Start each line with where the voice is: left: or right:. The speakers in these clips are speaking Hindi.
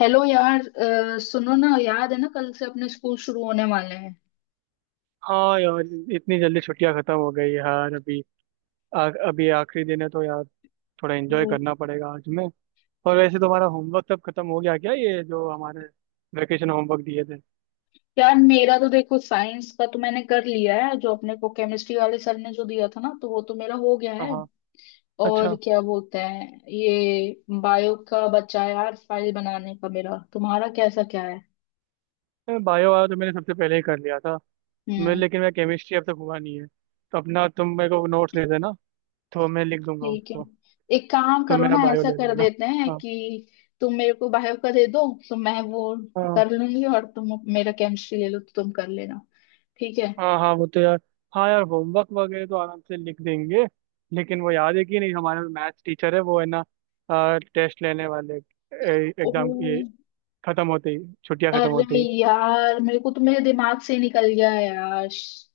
left: हेलो यार, सुनो ना, याद है ना कल से अपने स्कूल शुरू होने वाले हैं।
right: हाँ यार। इतनी जल्दी छुट्टियां खत्म हो गई यार। अभी अभी आखिरी दिन है तो यार थोड़ा एंजॉय
left: वो-
right: करना पड़ेगा आज में। और वैसे तुम्हारा होमवर्क तब खत्म हो गया क्या, ये जो हमारे वेकेशन होमवर्क दिए थे?
left: यार मेरा तो देखो, साइंस का तो मैंने कर लिया है जो अपने को केमिस्ट्री वाले सर ने जो दिया था ना, तो वो तो मेरा हो गया
right: हाँ
left: है।
right: हाँ।
left: और
right: अच्छा।
left: क्या बोलते हैं, ये बायो का बचा है यार, फाइल बनाने का। मेरा तुम्हारा कैसा क्या है?
right: मैं बायो वाला तो मैंने सबसे पहले ही कर लिया था। मैं
left: हम्म,
right: लेकिन मैं केमिस्ट्री अब तक हुआ नहीं है, तो अपना तुम मेरे को नोट्स दे देना, तो मैं लिख दूंगा
left: ठीक है।
right: उसको।
left: एक काम
right: तुम
left: करो
right: मेरा
left: ना,
right: बायो
left: ऐसा
right: ले
left: कर
right: लेना।
left: देते हैं
right: हाँ।
left: कि तुम मेरे को बायो का दे दो, तो मैं वो
right: हाँ।
left: कर लूंगी, और तुम मेरा केमिस्ट्री ले लो, तो तुम कर लेना, ठीक है।
right: हाँ हाँ, वो तो यार। हाँ यार, होमवर्क वगैरह तो आराम से लिख देंगे। लेकिन वो याद है कि नहीं, हमारा मैथ्स टीचर है वो, है ना, टेस्ट लेने वाले?
left: ओ,
right: एग्जाम ये खत्म होते ही, छुट्टियां खत्म होते
left: अरे
right: ही।
left: यार मेरे को तो मेरे दिमाग से ही निकल गया है यार।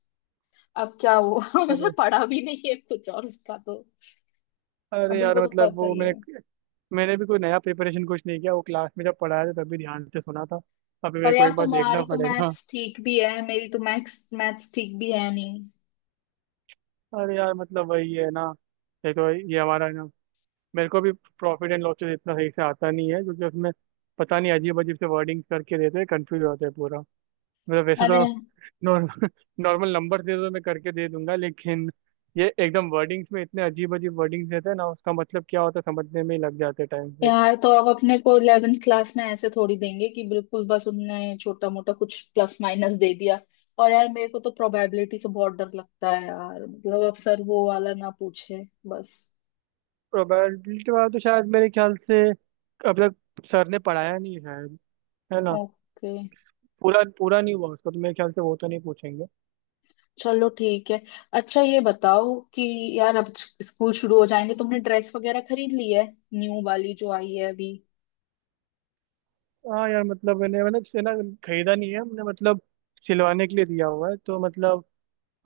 left: अब क्या हुआ मैंने
right: अरे।
left: पढ़ा भी नहीं है कुछ, और उसका तो, और
right: अरे यार
left: तुमको तो
right: मतलब
left: पता
right: वो
left: ही
right: मैंने
left: है।
right: मैंने भी कोई नया प्रिपरेशन कुछ नहीं किया। वो क्लास में जब पढ़ाया था तभी ध्यान से सुना था। अभी मेरे
left: पर
right: को
left: यार
right: एक बार देखना
left: तुम्हारी तो
right: पड़ेगा।
left: मैथ्स ठीक भी है, मेरी तो मैथ्स मैथ्स ठीक भी है नहीं।
right: अरे यार मतलब वही है ना। देखो ये हमारा है ना, मेरे को भी प्रॉफिट एंड लॉसेस इतना सही से आता नहीं है, क्योंकि उसमें पता नहीं अजीब अजीब से वर्डिंग करके देते हैं, कंफ्यूज होते हैं पूरा। मतलब वैसे तो
left: अरे
right: नॉर्मल नॉर्मल नंबर दे दो मैं करके दे दूंगा, लेकिन ये एकदम वर्डिंग्स में इतने अजीब अजीब वर्डिंग्स देते हैं ना, उसका मतलब क्या होता है समझने में ही लग जाते टाइम पे।
left: यार, तो अब अपने को 11th क्लास में ऐसे थोड़ी देंगे कि बिल्कुल बस उनने छोटा मोटा कुछ प्लस माइनस दे दिया। और यार मेरे को तो प्रोबेबिलिटी से बहुत डर लगता है यार, मतलब अब सर वो वाला ना पूछे बस।
right: प्रोबेबिलिटी वाला तो शायद मेरे ख्याल से अब तक सर ने पढ़ाया नहीं है शायद, है ना?
left: ओके,
right: पूरा पूरा नहीं हुआ उसका, तो मेरे ख्याल से वो तो नहीं पूछेंगे।
left: चलो ठीक है। अच्छा ये बताओ कि यार अब स्कूल शुरू हो जाएंगे, तुमने ड्रेस वगैरह खरीद ली है? न्यू वाली जो आई है अभी।
right: हाँ यार मतलब मैंने मैंने से ना, खरीदा नहीं है हमने। मतलब सिलवाने के लिए दिया हुआ है, तो मतलब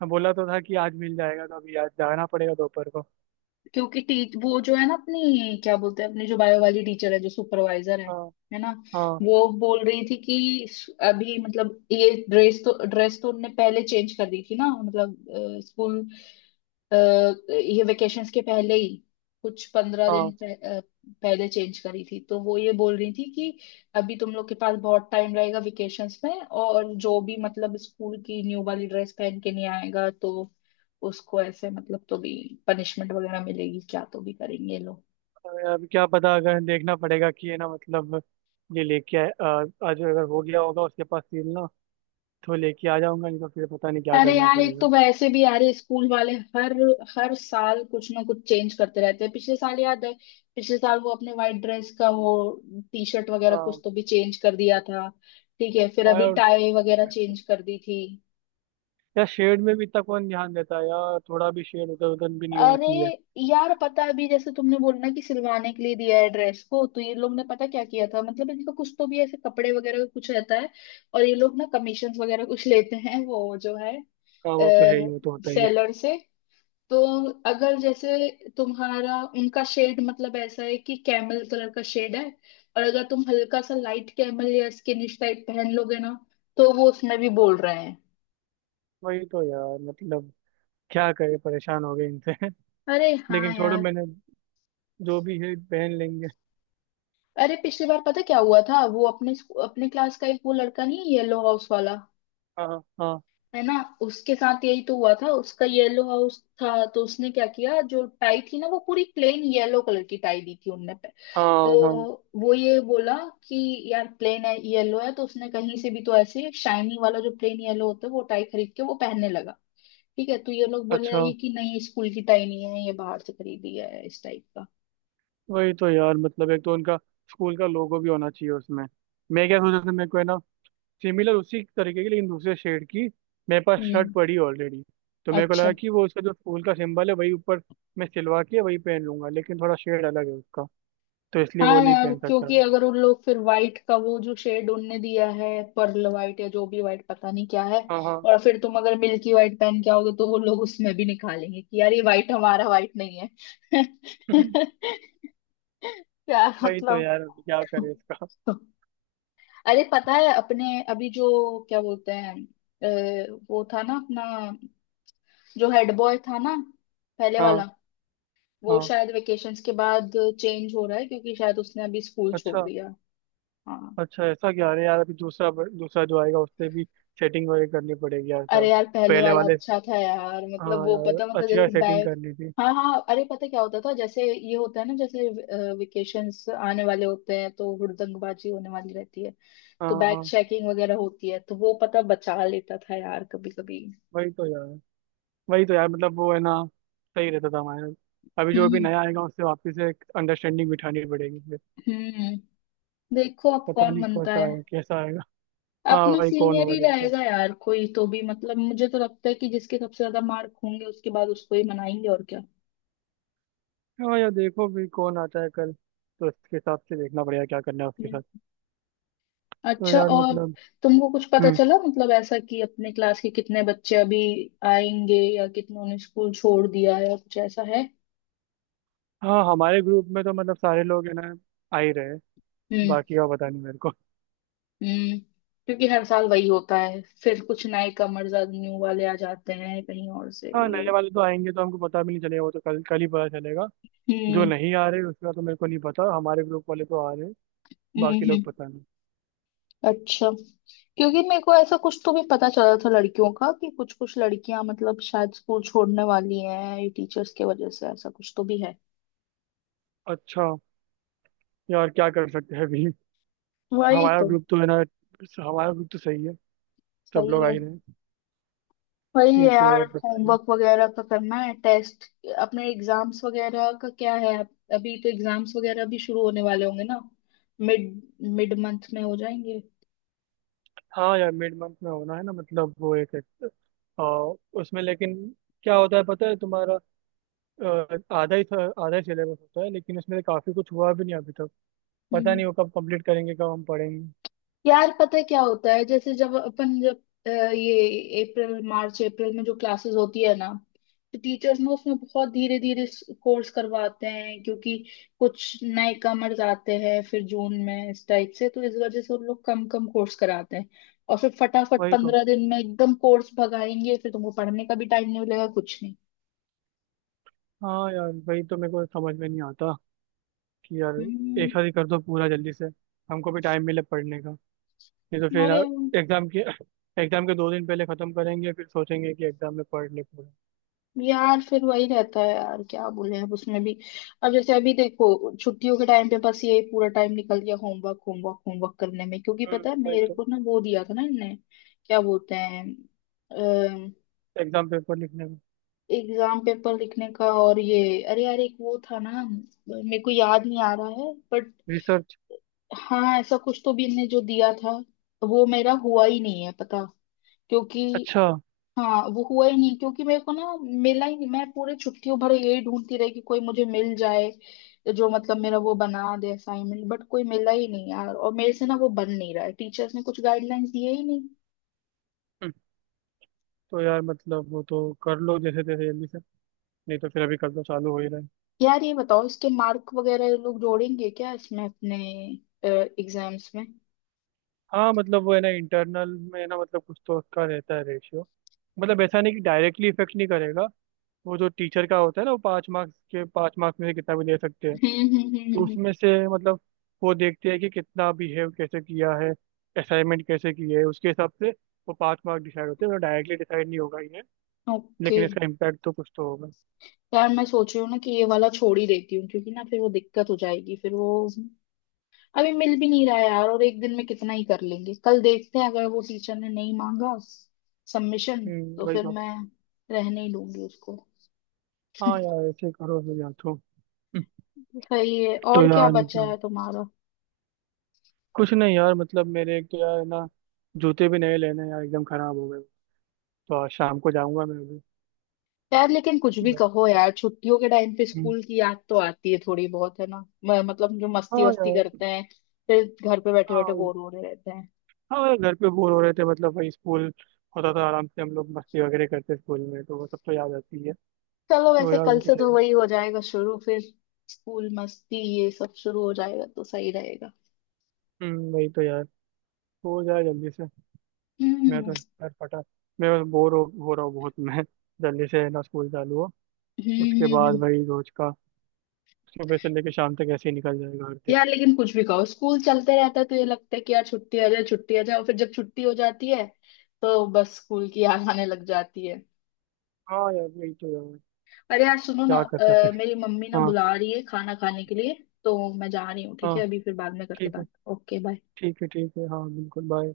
right: बोला तो था कि आज मिल जाएगा, तो अभी आज जाना पड़ेगा दोपहर को।
left: क्योंकि टी, वो जो है ना, अपनी क्या बोलते हैं, अपनी जो बायो वाली टीचर है, जो सुपरवाइजर है
right: हाँ।
left: है ना,
right: हाँ।
left: वो बोल रही थी कि अभी मतलब ये ड्रेस तो उनने पहले चेंज कर दी थी ना, मतलब अ, ये वेकेशंस के पहले ही कुछ 15 दिन
right: हाँ।
left: अ, पहले चेंज करी थी। तो वो ये बोल रही थी कि अभी तुम लोग के पास बहुत टाइम रहेगा वेकेशंस में, और जो भी मतलब स्कूल की न्यू वाली ड्रेस पहन के नहीं आएगा, तो उसको ऐसे मतलब, तो भी पनिशमेंट वगैरह मिलेगी क्या, तो भी करेंगे ये लोग।
right: अब क्या पता, अगर देखना पड़ेगा कि है ना मतलब, ये लेके आए आज अगर हो गया होगा उसके पास सील ना, तो लेके आ जाऊंगा, नहीं तो फिर पता नहीं क्या
left: अरे
right: करना
left: यार एक
right: पड़ेगा।
left: तो वैसे भी यार ये स्कूल वाले हर हर साल कुछ ना कुछ चेंज करते रहते हैं। पिछले साल याद है, पिछले साल वो अपने वाइट ड्रेस का वो टी शर्ट वगैरह कुछ
right: हाँ।
left: तो भी चेंज कर दिया था। ठीक है, फिर
right: हाँ
left: अभी
right: यार।
left: टाई वगैरह चेंज कर दी थी।
right: यार शेड में भी इतना कौन ध्यान देता है यार, थोड़ा भी शेड उधर उधर भी नहीं होना
left: अरे
right: चाहिए।
left: यार पता है, अभी जैसे तुमने बोलना कि सिलवाने के लिए दिया है ड्रेस को, तो ये लोग ने पता क्या किया था, मतलब इनका कुछ तो भी ऐसे कपड़े वगैरह का कुछ रहता है, और ये लोग ना कमीशन वगैरह कुछ लेते हैं, वो जो है
right: हाँ, वो तो है ही, वो तो होता ही है।
left: सेलर से। तो अगर जैसे तुम्हारा उनका शेड मतलब ऐसा है कि कैमल कलर का शेड है, और अगर तुम हल्का सा लाइट कैमल या स्किनिश टाइप पहन लोगे ना, तो वो उसमें भी बोल रहे हैं।
right: वही तो यार, मतलब क्या करे, परेशान हो गए इनसे।
left: अरे हाँ
right: लेकिन छोड़ो,
left: यार।
right: मैंने जो भी है पहन लेंगे।
left: अरे पिछली बार पता क्या हुआ था, वो अपने अपने क्लास का एक वो लड़का, नहीं येलो हाउस वाला,
right: हाँ। हाँ।
left: है ना, उसके साथ यही तो हुआ था। उसका येलो हाउस था, तो उसने क्या किया, जो टाई थी ना, वो पूरी प्लेन येलो कलर की टाई दी थी उनने पे।
right: हाँ।
left: तो
right: हाँ।
left: वो ये बोला कि यार प्लेन है येलो है, तो उसने कहीं से भी तो ऐसे शाइनी वाला जो प्लेन येलो होता है, वो टाई खरीद के वो पहनने लगा। ठीक है, तो ये लोग बोलने
right: अच्छा।
left: लगे कि नहीं, स्कूल की टाई नहीं है ये, बाहर से खरीदी है इस टाइप का।
right: वही तो यार मतलब, एक तो उनका स्कूल का लोगो भी होना चाहिए उसमें। मैं क्या सोच रहा था मेरे को है ना, सिमिलर उसी तरीके की, लेकिन दूसरे शेड की। मेरे पास शर्ट
left: हम्म,
right: पड़ी ऑलरेडी, तो मेरे को
left: अच्छा।
right: लगा कि वो उसका जो फूल का सिंबल है वही ऊपर, मैं सिलवा के वही पहन लूंगा, लेकिन थोड़ा शेड अलग है उसका, तो इसलिए वो
left: हाँ
right: नहीं
left: यार,
right: पहन सकता
left: क्योंकि
right: मैं।
left: अगर उन लोग फिर व्हाइट का वो जो शेड उनने दिया है, पर्ल व्हाइट या जो भी व्हाइट पता नहीं क्या है,
right: हाँ। हाँ।
left: और फिर तुम अगर मिल्की व्हाइट पहन के आओगे, तो वो लोग उसमें भी निकालेंगे कि यार ये व्हाइट हमारा व्हाइट नहीं है। यार
right: वही तो
left: मतलब,
right: यार, अब क्या करें इसका।
left: अरे पता है अपने अभी जो क्या बोलते हैं, वो था ना अपना जो हेड बॉय था ना, पहले वाला,
right: हाँ।
left: वो
right: हाँ।
left: शायद वेकेशंस के बाद चेंज हो रहा है, क्योंकि शायद उसने अभी स्कूल छोड़
right: अच्छा।
left: दिया। हाँ।
right: अच्छा ऐसा क्या? अरे यार, अभी दूसरा दूसरा जो आएगा उससे भी सेटिंग वगैरह करनी पड़ेगी यार
left: अरे
right: सब।
left: यार, पहले
right: पहले
left: वाला
right: वाले।
left: अच्छा था यार, मतलब
right: हाँ
left: वो पता,
right: यार,
left: मतलब
right: अच्छी यार
left: जैसे
right: सेटिंग
left: बैग,
right: करनी थी।
left: हाँ हाँ, अरे पता क्या होता था, जैसे ये होता है ना, जैसे वेकेशंस आने वाले होते हैं तो हुड़दंगबाजी होने वाली रहती है,
right: हाँ।
left: तो बैग
right: हाँ,
left: चेकिंग वगैरह होती है, तो वो पता बचा लेता था यार कभी कभी।
right: वही तो यार, वही तो यार मतलब वो है ना, सही रहता था हमारे। अभी जो भी
left: हम्म
right: नया आएगा उससे वापस से एक अंडरस्टैंडिंग बिठानी पड़ेगी फिर।
left: हम्म, देखो अब
right: पता
left: कौन
right: नहीं
left: बनता
right: कैसा
left: है।
right: है कैसा आएगा। हाँ,
left: अपना
right: वही कौन
left: सीनियर
right: होगा
left: ही
right: देखते हैं।
left: रहेगा यार कोई तो भी, मतलब मुझे तो लगता है कि जिसके सबसे ज्यादा मार्क होंगे, उसके बाद उसको ही मनाएंगे, और क्या।
right: हाँ यार, देखो भी कौन आता है कल, तो उसके हिसाब से देखना पड़ेगा क्या करना है उसके
left: हम्म।
right: साथ। तो
left: अच्छा,
right: यार
left: और
right: मतलब।
left: तुमको कुछ पता
right: हम्म।
left: चला मतलब ऐसा कि अपने क्लास के कितने बच्चे अभी आएंगे, या कितनों ने स्कूल छोड़ दिया, या कुछ ऐसा है?
right: हाँ, हमारे ग्रुप में तो मतलब सारे लोग है ना, आ ही रहे हैं।
left: हम्म
right: बाकी का पता नहीं मेरे को।
left: हम्म, क्योंकि हर साल वही होता है, फिर कुछ नए कमर्स न्यू वाले आ जाते हैं कहीं और से।
right: हाँ,
left: ये,
right: नए वाले तो आएंगे तो हमको पता भी नहीं चलेगा, वो तो कल कल ही पता चलेगा। जो
left: हम्म
right: नहीं आ रहे उसका तो मेरे को नहीं पता, हमारे ग्रुप वाले तो आ रहे हैं।
left: हम्म,
right: बाकी लोग पता नहीं।
left: अच्छा, क्योंकि मेरे को ऐसा कुछ तो भी पता चला था लड़कियों का कि कुछ कुछ लड़कियां मतलब शायद स्कूल छोड़ने वाली हैं, ये टीचर्स के वजह से ऐसा कुछ तो भी है।
right: अच्छा। यार क्या कर सकते हैं अभी।
left: वही
right: हमारा
left: तो,
right: ग्रुप तो है ना, हमारा ग्रुप तो सही है। सब लोग
left: सही
right: आ
left: है।
right: ही रहे हैं।
left: वही है
right: ठीक है,
left: यार,
right: और बताइए।
left: होमवर्क वगैरह का करना है, टेस्ट, अपने एग्जाम्स वगैरह का क्या है, अभी तो एग्जाम्स वगैरह भी शुरू होने वाले होंगे ना। मिड मिड मंथ में हो जाएंगे।
right: हाँ यार, मिड मंथ में होना है ना। मतलब वो एक एक, आ, उसमें लेकिन क्या होता है पता है तुम्हारा, आधा ही आधा ही सिलेबस होता है, लेकिन उसमें काफी कुछ हुआ भी नहीं अभी तक। पता
left: हम्म।
right: नहीं वो कब कंप्लीट करेंगे, कब हम पढ़ेंगे।
left: यार पता है क्या होता है, जैसे जब अपन जब ये अप्रैल, मार्च अप्रैल में जो क्लासेस होती है ना, तो टीचर्स ना उसमें बहुत धीरे धीरे कोर्स करवाते हैं, क्योंकि कुछ नए कमर्स आते हैं फिर जून में इस टाइप से, तो इस वजह से उन लोग कम कम कोर्स कराते हैं। और फिर फटाफट
right: वही तो।
left: 15 दिन में एकदम कोर्स भगाएंगे, फिर तुमको पढ़ने का भी टाइम नहीं मिलेगा कुछ नहीं।
right: हाँ यार वही तो, मेरे को समझ में नहीं आता कि यार, एक
left: हम्म।
right: साथ ही कर दो पूरा जल्दी से, हमको भी टाइम मिले पढ़ने का। नहीं तो फिर
left: अरे
right: एग्जाम के एग्जाम के दो दिन पहले खत्म करेंगे, फिर सोचेंगे कि एग्जाम में पढ़ ले पूरा।
left: यार, फिर वही रहता है यार, क्या बोले अब उसमें भी। अब जैसे अभी देखो, छुट्टियों के टाइम पे बस यही पूरा टाइम निकल गया, होमवर्क होमवर्क होमवर्क करने में, क्योंकि
right: हम्म।
left: पता है
right: वही
left: मेरे
right: तो।
left: को ना वो दिया था ना इनने, क्या बोलते हैं, अम,
right: एग्जाम पेपर लिखने में।
left: एग्जाम पेपर लिखने का, और ये, अरे यार एक वो था ना, मेरे को याद नहीं आ रहा है बट,
right: रिसर्च।
left: हाँ ऐसा कुछ तो भी इनने जो दिया था, वो मेरा हुआ ही नहीं है पता, क्योंकि,
right: अच्छा।
left: हाँ वो हुआ ही नहीं, क्योंकि मेरे को ना मिला ही नहीं, मैं पूरे छुट्टियों भर यही ढूंढती रही कि कोई मुझे मिल जाए जो मतलब मेरा वो बना दे असाइनमेंट, बट कोई मिला ही नहीं यार, और मेरे से ना वो बन नहीं रहा है, टीचर्स ने कुछ गाइडलाइंस दिए ही नहीं।
right: हम्म। तो यार मतलब वो तो कर लो जैसे तैसे जल्दी से, नहीं तो फिर अभी कल तो चालू हो ही रहा है।
left: यार ये बताओ, इसके मार्क वगैरह ये लोग जोड़ेंगे क्या इसमें अपने एग्जाम्स में?
right: हाँ, मतलब वो है ना इंटरनल में ना, मतलब कुछ तो उसका रहता है रेशियो। मतलब ऐसा नहीं कि डायरेक्टली इफेक्ट नहीं करेगा। वो जो टीचर का होता है ना, वो पाँच मार्क्स में से कितना भी दे सकते हैं। तो
left: हम्म,
right: उसमें से मतलब वो देखते हैं कि कितना बिहेव कैसे किया है, असाइनमेंट कैसे किए है, उसके हिसाब से वो पास मार्क डिसाइड होते हैं, डायरेक्टली डिसाइड नहीं होगा ये।
left: ओके।
right: लेकिन इसका इम्पैक्ट तो कुछ तो होगा।
left: यार मैं सोच रही हूँ ना कि ये वाला छोड़ ही देती हूँ, क्योंकि ना फिर वो दिक्कत हो जाएगी, फिर वो अभी मिल भी नहीं रहा है यार, और एक दिन में कितना ही कर लेंगे, कल देखते हैं अगर वो टीचर ने नहीं मांगा सबमिशन,
right: हम्म।
left: तो
right: वही
left: फिर
right: तो।
left: मैं रहने ही दूंगी उसको।
right: हाँ यार ऐसे ही करो फिर यार तो।
left: सही है,
right: तो
left: और क्या
right: यार
left: बचा
right: मतलब,
left: है तुम्हारा?
right: कुछ नहीं यार, मतलब मेरे, एक तो यार ना, जूते भी नए लेने हैं यार, एकदम खराब हो गए। तो आज शाम को जाऊंगा मैं भी।
left: यार लेकिन कुछ भी
right: घर।
left: कहो यार, छुट्टियों के टाइम पे
right: हम्म।
left: स्कूल की याद तो आती है थोड़ी बहुत, है ना? मतलब जो मस्ती
right: हाँ
left: वस्ती
right: यार।
left: करते हैं, फिर घर पे बैठे बैठे
right: हाँ।
left: बोर हो रहे रहते हैं।
right: हाँ यार, घर पे बोर हो रहे थे, मतलब वही स्कूल होता था आराम से, हम लोग मस्ती वगैरह करते स्कूल में, तो वो सब तो याद आती है।
left: चलो,
right: तो
left: वैसे
right: यार
left: कल
right: वो तो
left: से तो
right: सही है।
left: वही हो जाएगा शुरू फिर, स्कूल मस्ती ये सब शुरू हो जाएगा तो सही रहेगा।
right: वही तो यार, हो जाए जल्दी से। मैं
left: हम्म,
right: तो यार फटा, मैं बस बोर हो रहा हूँ बहुत। मैं जल्दी से है ना स्कूल चालू हो।
left: हम्म
right: उसके बाद
left: हम्म।
right: वही रोज का सुबह से लेकर शाम तक ऐसे ही निकल जाएगा हर दिन।
left: यार लेकिन कुछ भी कहो स्कूल चलते रहता है, तो ये लगता है कि यार छुट्टी आ जाए, छुट्टी आ जाए, और फिर जब छुट्टी हो जाती है, तो बस स्कूल की याद आने लग जाती है।
right: हाँ यार, वही तो यार,
left: अरे यार सुनो ना,
right: क्या कर सकते हैं।
left: मेरी मम्मी ना
right: हाँ।
left: बुला रही है खाना खाने के लिए, तो मैं जा रही हूँ, ठीक है
right: हाँ।
left: अभी, फिर बाद में करते
right: ठीक है,
left: बात, ओके बाय।
right: ठीक है, ठीक है। हाँ बिल्कुल, बाय।